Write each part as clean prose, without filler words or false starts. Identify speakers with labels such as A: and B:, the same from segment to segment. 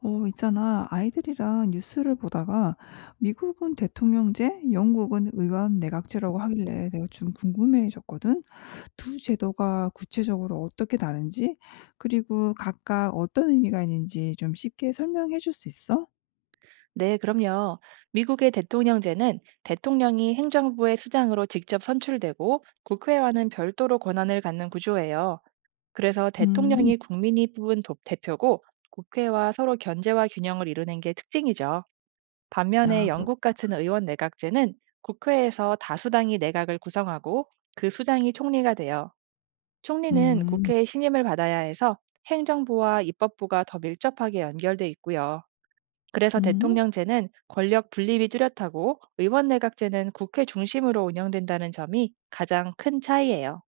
A: 있잖아. 아이들이랑 뉴스를 보다가 미국은 대통령제, 영국은 의원 내각제라고 하길래 내가 좀 궁금해졌거든. 두 제도가 구체적으로 어떻게 다른지, 그리고 각각 어떤 의미가 있는지 좀 쉽게 설명해 줄 수 있어?
B: 네, 그럼요. 미국의 대통령제는 대통령이 행정부의 수장으로 직접 선출되고 국회와는 별도로 권한을 갖는 구조예요. 그래서
A: 음,
B: 대통령이 국민이 뽑은 대표고 국회와 서로 견제와 균형을 이루는 게 특징이죠. 반면에
A: 아, 그렇,
B: 영국 같은 의원 내각제는 국회에서 다수당이 내각을 구성하고 그 수장이 총리가 돼요. 총리는
A: 음,
B: 국회의 신임을 받아야 해서 행정부와 입법부가 더 밀접하게 연결돼 있고요. 그래서
A: 음.
B: 대통령제는 권력 분립이 뚜렷하고 의원 내각제는 국회 중심으로 운영된다는 점이 가장 큰 차이예요.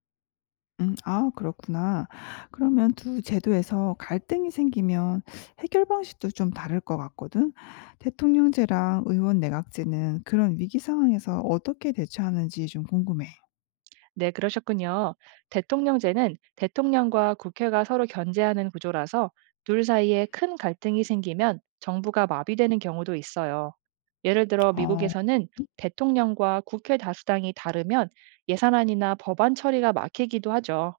A: 음. 아 그렇구나. 그러면 두 제도에서 갈등이 생기면 해결 방식도 좀 다를 것 같거든. 대통령제랑 의원 내각제는 그런 위기 상황에서 어떻게 대처하는지 좀 궁금해.
B: 네, 그러셨군요. 대통령제는 대통령과 국회가 서로 견제하는 구조라서 둘 사이에 큰 갈등이 생기면 정부가 마비되는 경우도 있어요. 예를 들어
A: 어.
B: 미국에서는 대통령과 국회 다수당이 다르면 예산안이나 법안 처리가 막히기도 하죠.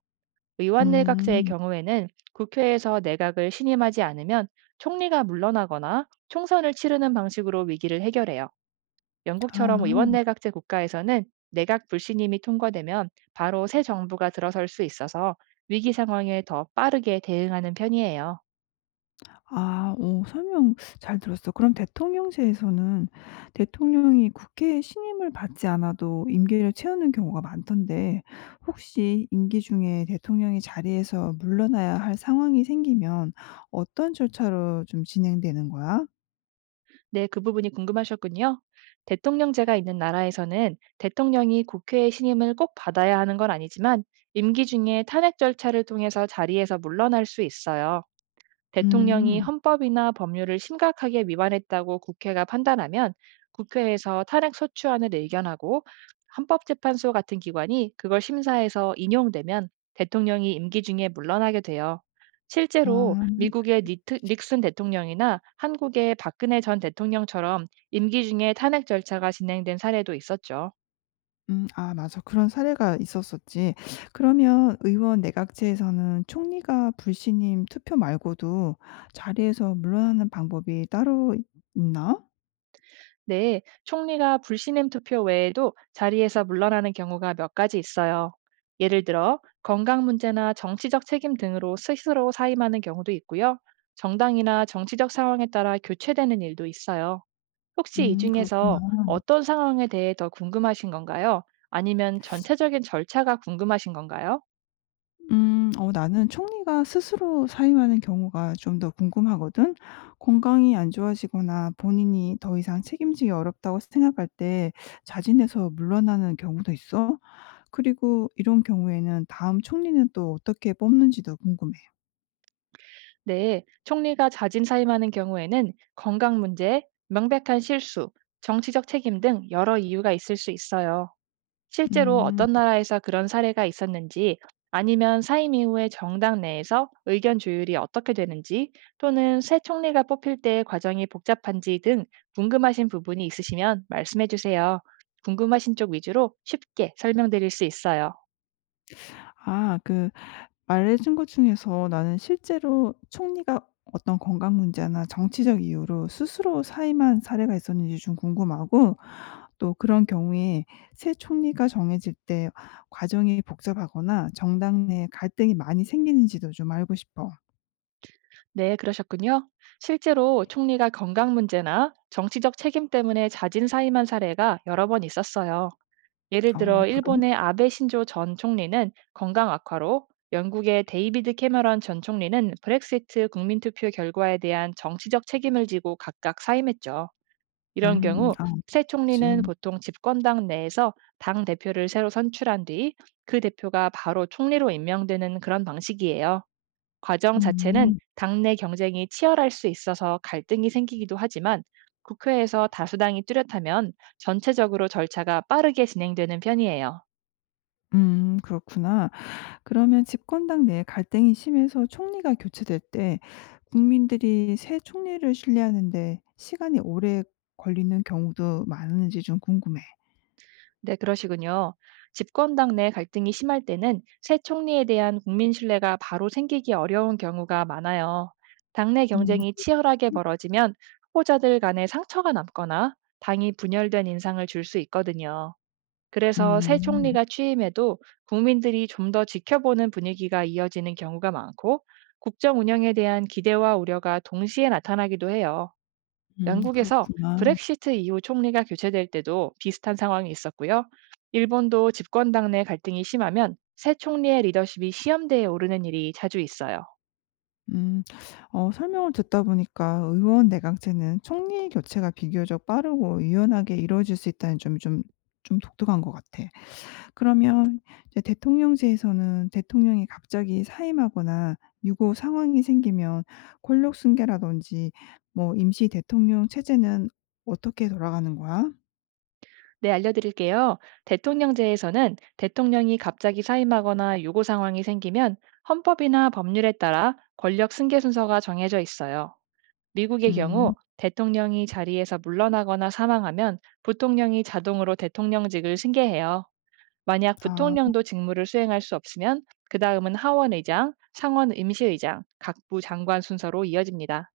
B: 의원 내각제의
A: 음.
B: 경우에는 국회에서 내각을 신임하지 않으면 총리가 물러나거나 총선을 치르는 방식으로 위기를 해결해요. 영국처럼 의원
A: 아.
B: 내각제 국가에서는 내각 불신임이 통과되면 바로 새 정부가 들어설 수 있어서 위기 상황에 더 빠르게 대응하는 편이에요.
A: 아 오 설명 잘 들었어. 그럼 대통령제에서는 대통령이 국회의 신임을 받지 않아도 임기를 채우는 경우가 많던데 혹시 임기 중에 대통령이 자리에서 물러나야 할 상황이 생기면 어떤 절차로 좀 진행되는 거야?
B: 네, 그 부분이 궁금하셨군요. 대통령제가 있는 나라에서는 대통령이 국회의 신임을 꼭 받아야 하는 건 아니지만 임기 중에 탄핵 절차를 통해서 자리에서 물러날 수 있어요. 대통령이
A: 음.
B: 헌법이나 법률을 심각하게 위반했다고 국회가 판단하면 국회에서 탄핵 소추안을 의견하고 헌법재판소 같은 기관이 그걸 심사해서 인용되면 대통령이 임기 중에 물러나게 돼요. 실제로
A: 아
B: 미국의 닉슨 대통령이나 한국의 박근혜 전 대통령처럼 임기 중에 탄핵 절차가 진행된 사례도 있었죠.
A: 아 맞아. 그런 사례가 있었었지. 그러면 의원 내각제에서는 총리가 불신임 투표 말고도 자리에서 물러나는 방법이 따로 있나?
B: 네, 총리가 불신임 투표 외에도 자리에서 물러나는 경우가 몇 가지 있어요. 예를 들어 건강 문제나 정치적 책임 등으로 스스로 사임하는 경우도 있고요. 정당이나 정치적 상황에 따라 교체되는 일도 있어요. 혹시 이
A: 그렇구나.
B: 중에서 어떤 상황에 대해 더 궁금하신 건가요? 아니면 전체적인 절차가 궁금하신 건가요?
A: 어 나는 총리가 스스로 사임하는 경우가 좀 더 궁금하거든. 건강이 안 좋아지거나 본인이 더 이상 책임지기 어렵다고 생각할 때 자진해서 물러나는 경우도 있어? 그리고 이런 경우에는 다음 총리는 또 어떻게 뽑는지도 궁금해.
B: 네, 총리가 자진 사임하는 경우에는 건강 문제, 명백한 실수, 정치적 책임 등 여러 이유가 있을 수 있어요. 실제로
A: 음.
B: 어떤 나라에서 그런 사례가 있었는지, 아니면 사임 이후에 정당 내에서 의견 조율이 어떻게 되는지, 또는 새 총리가 뽑힐 때의 과정이 복잡한지 등 궁금하신 부분이 있으시면 말씀해 주세요. 궁금하신 쪽 위주로 쉽게 설명드릴 수 있어요.
A: 아그 말해준 것 중에서 나는 실제로 총리가 어떤 건강 문제나 정치적 이유로 스스로 사임한 사례가 있었는지 좀 궁금하고 또 그런 경우에 새 총리가 정해질 때 과정이 복잡하거나 정당 내 갈등이 많이 생기는지도 좀 알고 싶어.
B: 네, 그러셨군요. 실제로 총리가 건강 문제나 정치적 책임 때문에 자진 사임한 사례가 여러 번 있었어요. 예를
A: 아
B: 들어
A: 그래?
B: 일본의 아베 신조 전 총리는 건강 악화로, 영국의 데이비드 캐머런 전 총리는 브렉시트 국민투표 결과에 대한 정치적 책임을 지고 각각 사임했죠. 이런
A: 음.
B: 경우
A: 아 그
B: 새
A: 렇
B: 총리는
A: 지
B: 보통 집권당 내에서 당 대표를 새로 선출한 뒤 그 대표가 바로 총리로 임명되는 그런 방식이에요. 과정 자체는
A: 음.
B: 당내 경쟁이 치열할 수 있어서 갈등이 생기기도 하지만 국회에서 다수당이 뚜렷하면 전체적으로 절차가 빠르게 진행되는 편이에요.
A: 그렇구나. 그러면 집권당 내 갈등이 심해서 총리가 교체될 때 국민들이 새 총리를 신뢰하는데 시간이 오래 걸리는 경우도 많은지 좀 궁금해.
B: 네, 그러시군요. 집권당 내 갈등이 심할 때는 새 총리에 대한 국민 신뢰가 바로 생기기 어려운 경우가 많아요. 당내
A: 음.
B: 경쟁이 치열하게
A: 그렇겠지.
B: 벌어지면 후보자들 간에 상처가 남거나 당이 분열된 인상을 줄 수 있거든요. 그래서 새
A: 음.
B: 총리가 취임해도 국민들이 좀 더 지켜보는 분위기가 이어지는 경우가 많고 국정 운영에 대한 기대와 우려가 동시에 나타나기도 해요. 영국에서
A: 그렇구나.
B: 브렉시트 이후 총리가 교체될 때도 비슷한 상황이 있었고요. 일본도 집권당 내 갈등이 심하면 새 총리의 리더십이 시험대에 오르는 일이 자주 있어요.
A: 음. 어 설명을 듣다 보니까 의원 내각제는 총리 교체가 비교적 빠르고 유연하게 이루어질 수 있다는 점이 좀 독특한 것 같아. 그러면 이제 대통령제에서는 대통령이 갑자기 사임하거나 유고 상황이 생기면 권력 승계라든지 뭐 임시 대통령 체제는 어떻게 돌아가는 거야?
B: 네, 알려드릴게요. 대통령제에서는 대통령이 갑자기 사임하거나 요구 상황이 생기면 헌법이나 법률에 따라 권력 승계 순서가 정해져 있어요. 미국의
A: 음.
B: 경우 대통령이 자리에서 물러나거나 사망하면 부통령이 자동으로 대통령직을 승계해요. 만약
A: 아
B: 부통령도 직무를 수행할 수 없으면 그 다음은 하원의장, 상원 임시의장, 각부 장관 순서로 이어집니다.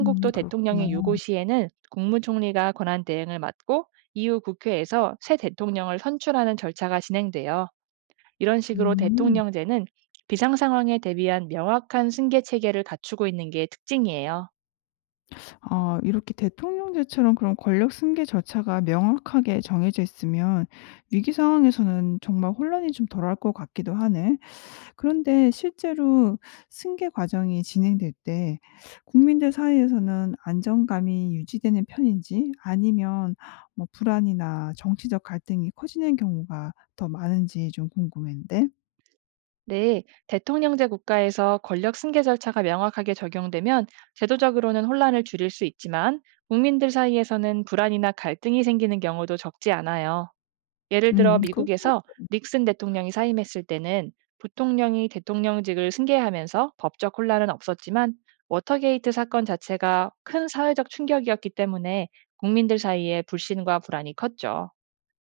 A: 그렇구나.
B: 대통령의 유고 시에는 국무총리가 권한 대행을 맡고 이후 국회에서 새 대통령을 선출하는 절차가 진행돼요. 이런 식으로
A: 음.
B: 대통령제는 비상 상황에 대비한 명확한 승계 체계를 갖추고 있는 게 특징이에요.
A: 아 이렇게 대통령제처럼 그런 권력 승계 절차가 명확하게 정해져 있으면 위기 상황에서는 정말 혼란이 좀 덜할 것 같기도 하네. 그런데 실제로 승계 과정이 진행될 때 국민들 사이에서는 안정감이 유지되는 편인지 아니면 뭐 불안이나 정치적 갈등이 커지는 경우가 더 많은지 좀 궁금한데.
B: 네, 대통령제 국가에서 권력 승계 절차가 명확하게 적용되면 제도적으로는 혼란을 줄일 수 있지만 국민들 사이에서는 불안이나 갈등이 생기는 경우도 적지 않아요. 예를 들어
A: 그렇
B: 미국에서
A: 것
B: 닉슨 대통령이 사임했을 때는 부통령이 대통령직을 승계하면서 법적 혼란은 없었지만 워터게이트 사건 자체가 큰 사회적 충격이었기 때문에 국민들 사이에 불신과 불안이 컸죠.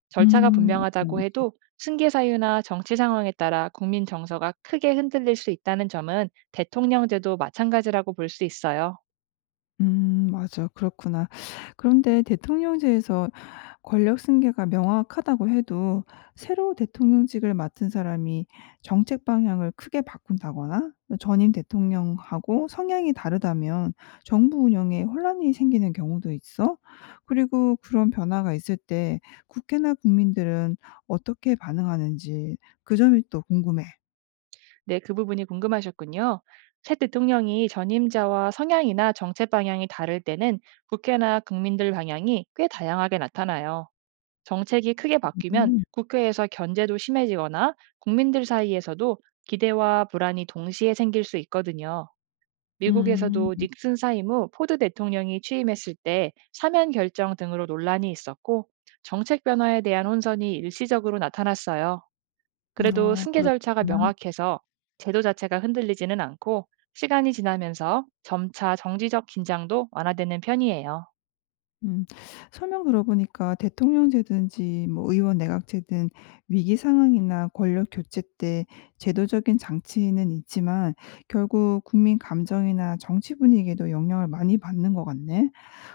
B: 절차가
A: 음 맞아.
B: 분명하다고 해도 승계 사유나 정치 상황에 따라 국민 정서가 크게 흔들릴 수 있다는 점은 대통령제도 마찬가지라고 볼 수 있어요.
A: 맞아. 그렇구나. 그런데 대통령제에서 권력 승계가 명확하다고 해도 새로 대통령직을 맡은 사람이 정책 방향을 크게 바꾼다거나 전임 대통령하고 성향이 다르다면 정부 운영에 혼란이 생기는 경우도 있어. 그리고 그런 변화가 있을 때 국회나 국민들은 어떻게 반응하는지 그 점이 또 궁금해.
B: 네, 그 부분이 궁금하셨군요. 새 대통령이 전임자와 성향이나 정책 방향이 다를 때는 국회나 국민들 방향이 꽤 다양하게 나타나요. 정책이 크게 바뀌면
A: 음.
B: 국회에서 견제도 심해지거나 국민들 사이에서도 기대와 불안이 동시에 생길 수 있거든요.
A: 음.
B: 미국에서도 닉슨 사임 후 포드 대통령이 취임했을 때 사면 결정 등으로 논란이 있었고 정책 변화에 대한 혼선이 일시적으로 나타났어요. 그래도
A: 어
B: 승계 절차가
A: 그렇구나.
B: 명확해서 제도 자체가 흔들리지는 않고 시간이 지나면서 점차 정치적 긴장도 완화되는 편이에요.
A: 음. 설명 들어보니까 대통령제든지 뭐 의원 내각제든 위기 상황이나 권력 교체 때 제도적인 장치는 있지만 결국 국민 감정이나 정치 분위기에도 영향을 많이 받는 것 같네.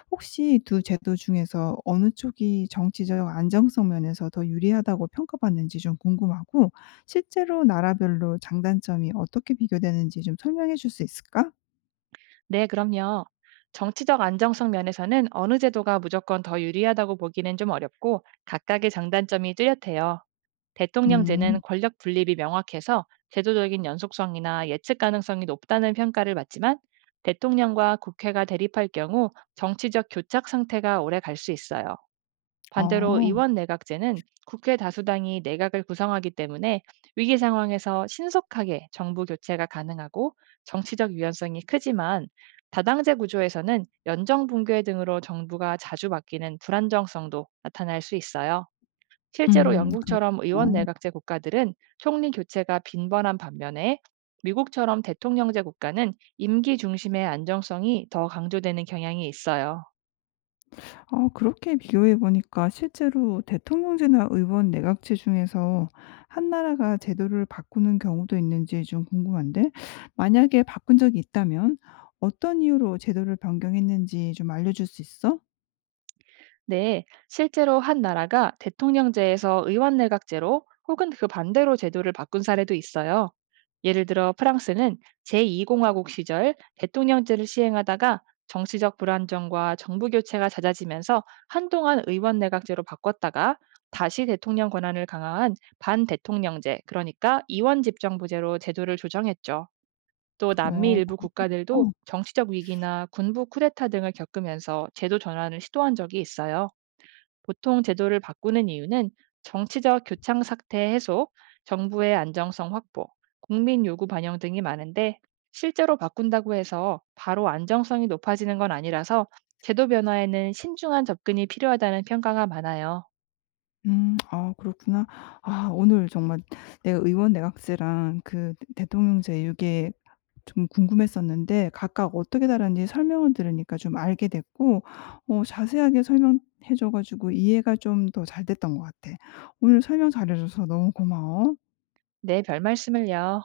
A: 혹시 두 제도 중에서 어느 쪽이 정치적 안정성 면에서 더 유리하다고 평가받는지 좀 궁금하고 실제로 나라별로 장단점이 어떻게 비교되는지 좀 설명해 줄 수 있을까?
B: 네, 그럼요. 정치적 안정성 면에서는 어느 제도가 무조건 더 유리하다고 보기는 좀 어렵고 각각의 장단점이 뚜렷해요.
A: 음.
B: 대통령제는 권력 분립이 명확해서 제도적인 연속성이나 예측 가능성이 높다는 평가를 받지만 대통령과 국회가 대립할 경우 정치적 교착 상태가 오래 갈 수 있어요. 반대로
A: 아.
B: 의원 내각제는 국회 다수당이 내각을 구성하기 때문에 위기 상황에서 신속하게 정부 교체가 가능하고 정치적 유연성이 크지만 다당제 구조에서는 연정 붕괴 등으로 정부가 자주 바뀌는 불안정성도 나타날 수 있어요. 실제로
A: 음.
B: 영국처럼 의원
A: 그렇구나.
B: 내각제 국가들은 총리 교체가 빈번한 반면에 미국처럼 대통령제 국가는 임기 중심의 안정성이 더 강조되는 경향이 있어요.
A: 어 그렇게 비교해 보니까 실제로 대통령제나 의원 내각제 중에서 한 나라가 제도를 바꾸는 경우도 있는지 좀 궁금한데 만약에 바꾼 적이 있다면 어떤 이유로 제도를 변경했는지 좀 알려줄 수 있어?
B: 네, 실제로 한 나라가 대통령제에서 의원내각제로 혹은 그 반대로 제도를 바꾼 사례도 있어요. 예를 들어 프랑스는 제2공화국 시절 대통령제를 시행하다가 정치적 불안정과 정부 교체가 잦아지면서 한동안 의원내각제로 바꿨다가 다시 대통령 권한을 강화한 반대통령제, 그러니까 이원집정부제로 제도를 조정했죠. 또
A: 어
B: 남미
A: 그
B: 일부 국가들도 정치적 위기나 군부 쿠데타 등을 겪으면서 제도 전환을 시도한 적이 있어요. 보통 제도를 바꾸는 이유는 정치적 교착 사태 해소, 정부의 안정성 확보, 국민 요구 반영 등이 많은데 실제로 바꾼다고 해서 바로 안정성이 높아지는 건 아니라서 제도 변화에는 신중한 접근이 필요하다는 평가가 많아요.
A: 아 그렇구나. 아 오늘 정말 내가 의원 내각제랑 그 대통령제 이게 좀 궁금했었는데 각각 어떻게 다른지 설명을 들으니까 좀 알게 됐고 어 자세하게 설명해 줘 가지고 이해가 좀 더 잘 됐던 것 같아. 오늘 설명 잘해 줘서 너무 고마워.
B: 네, 별 말씀을요.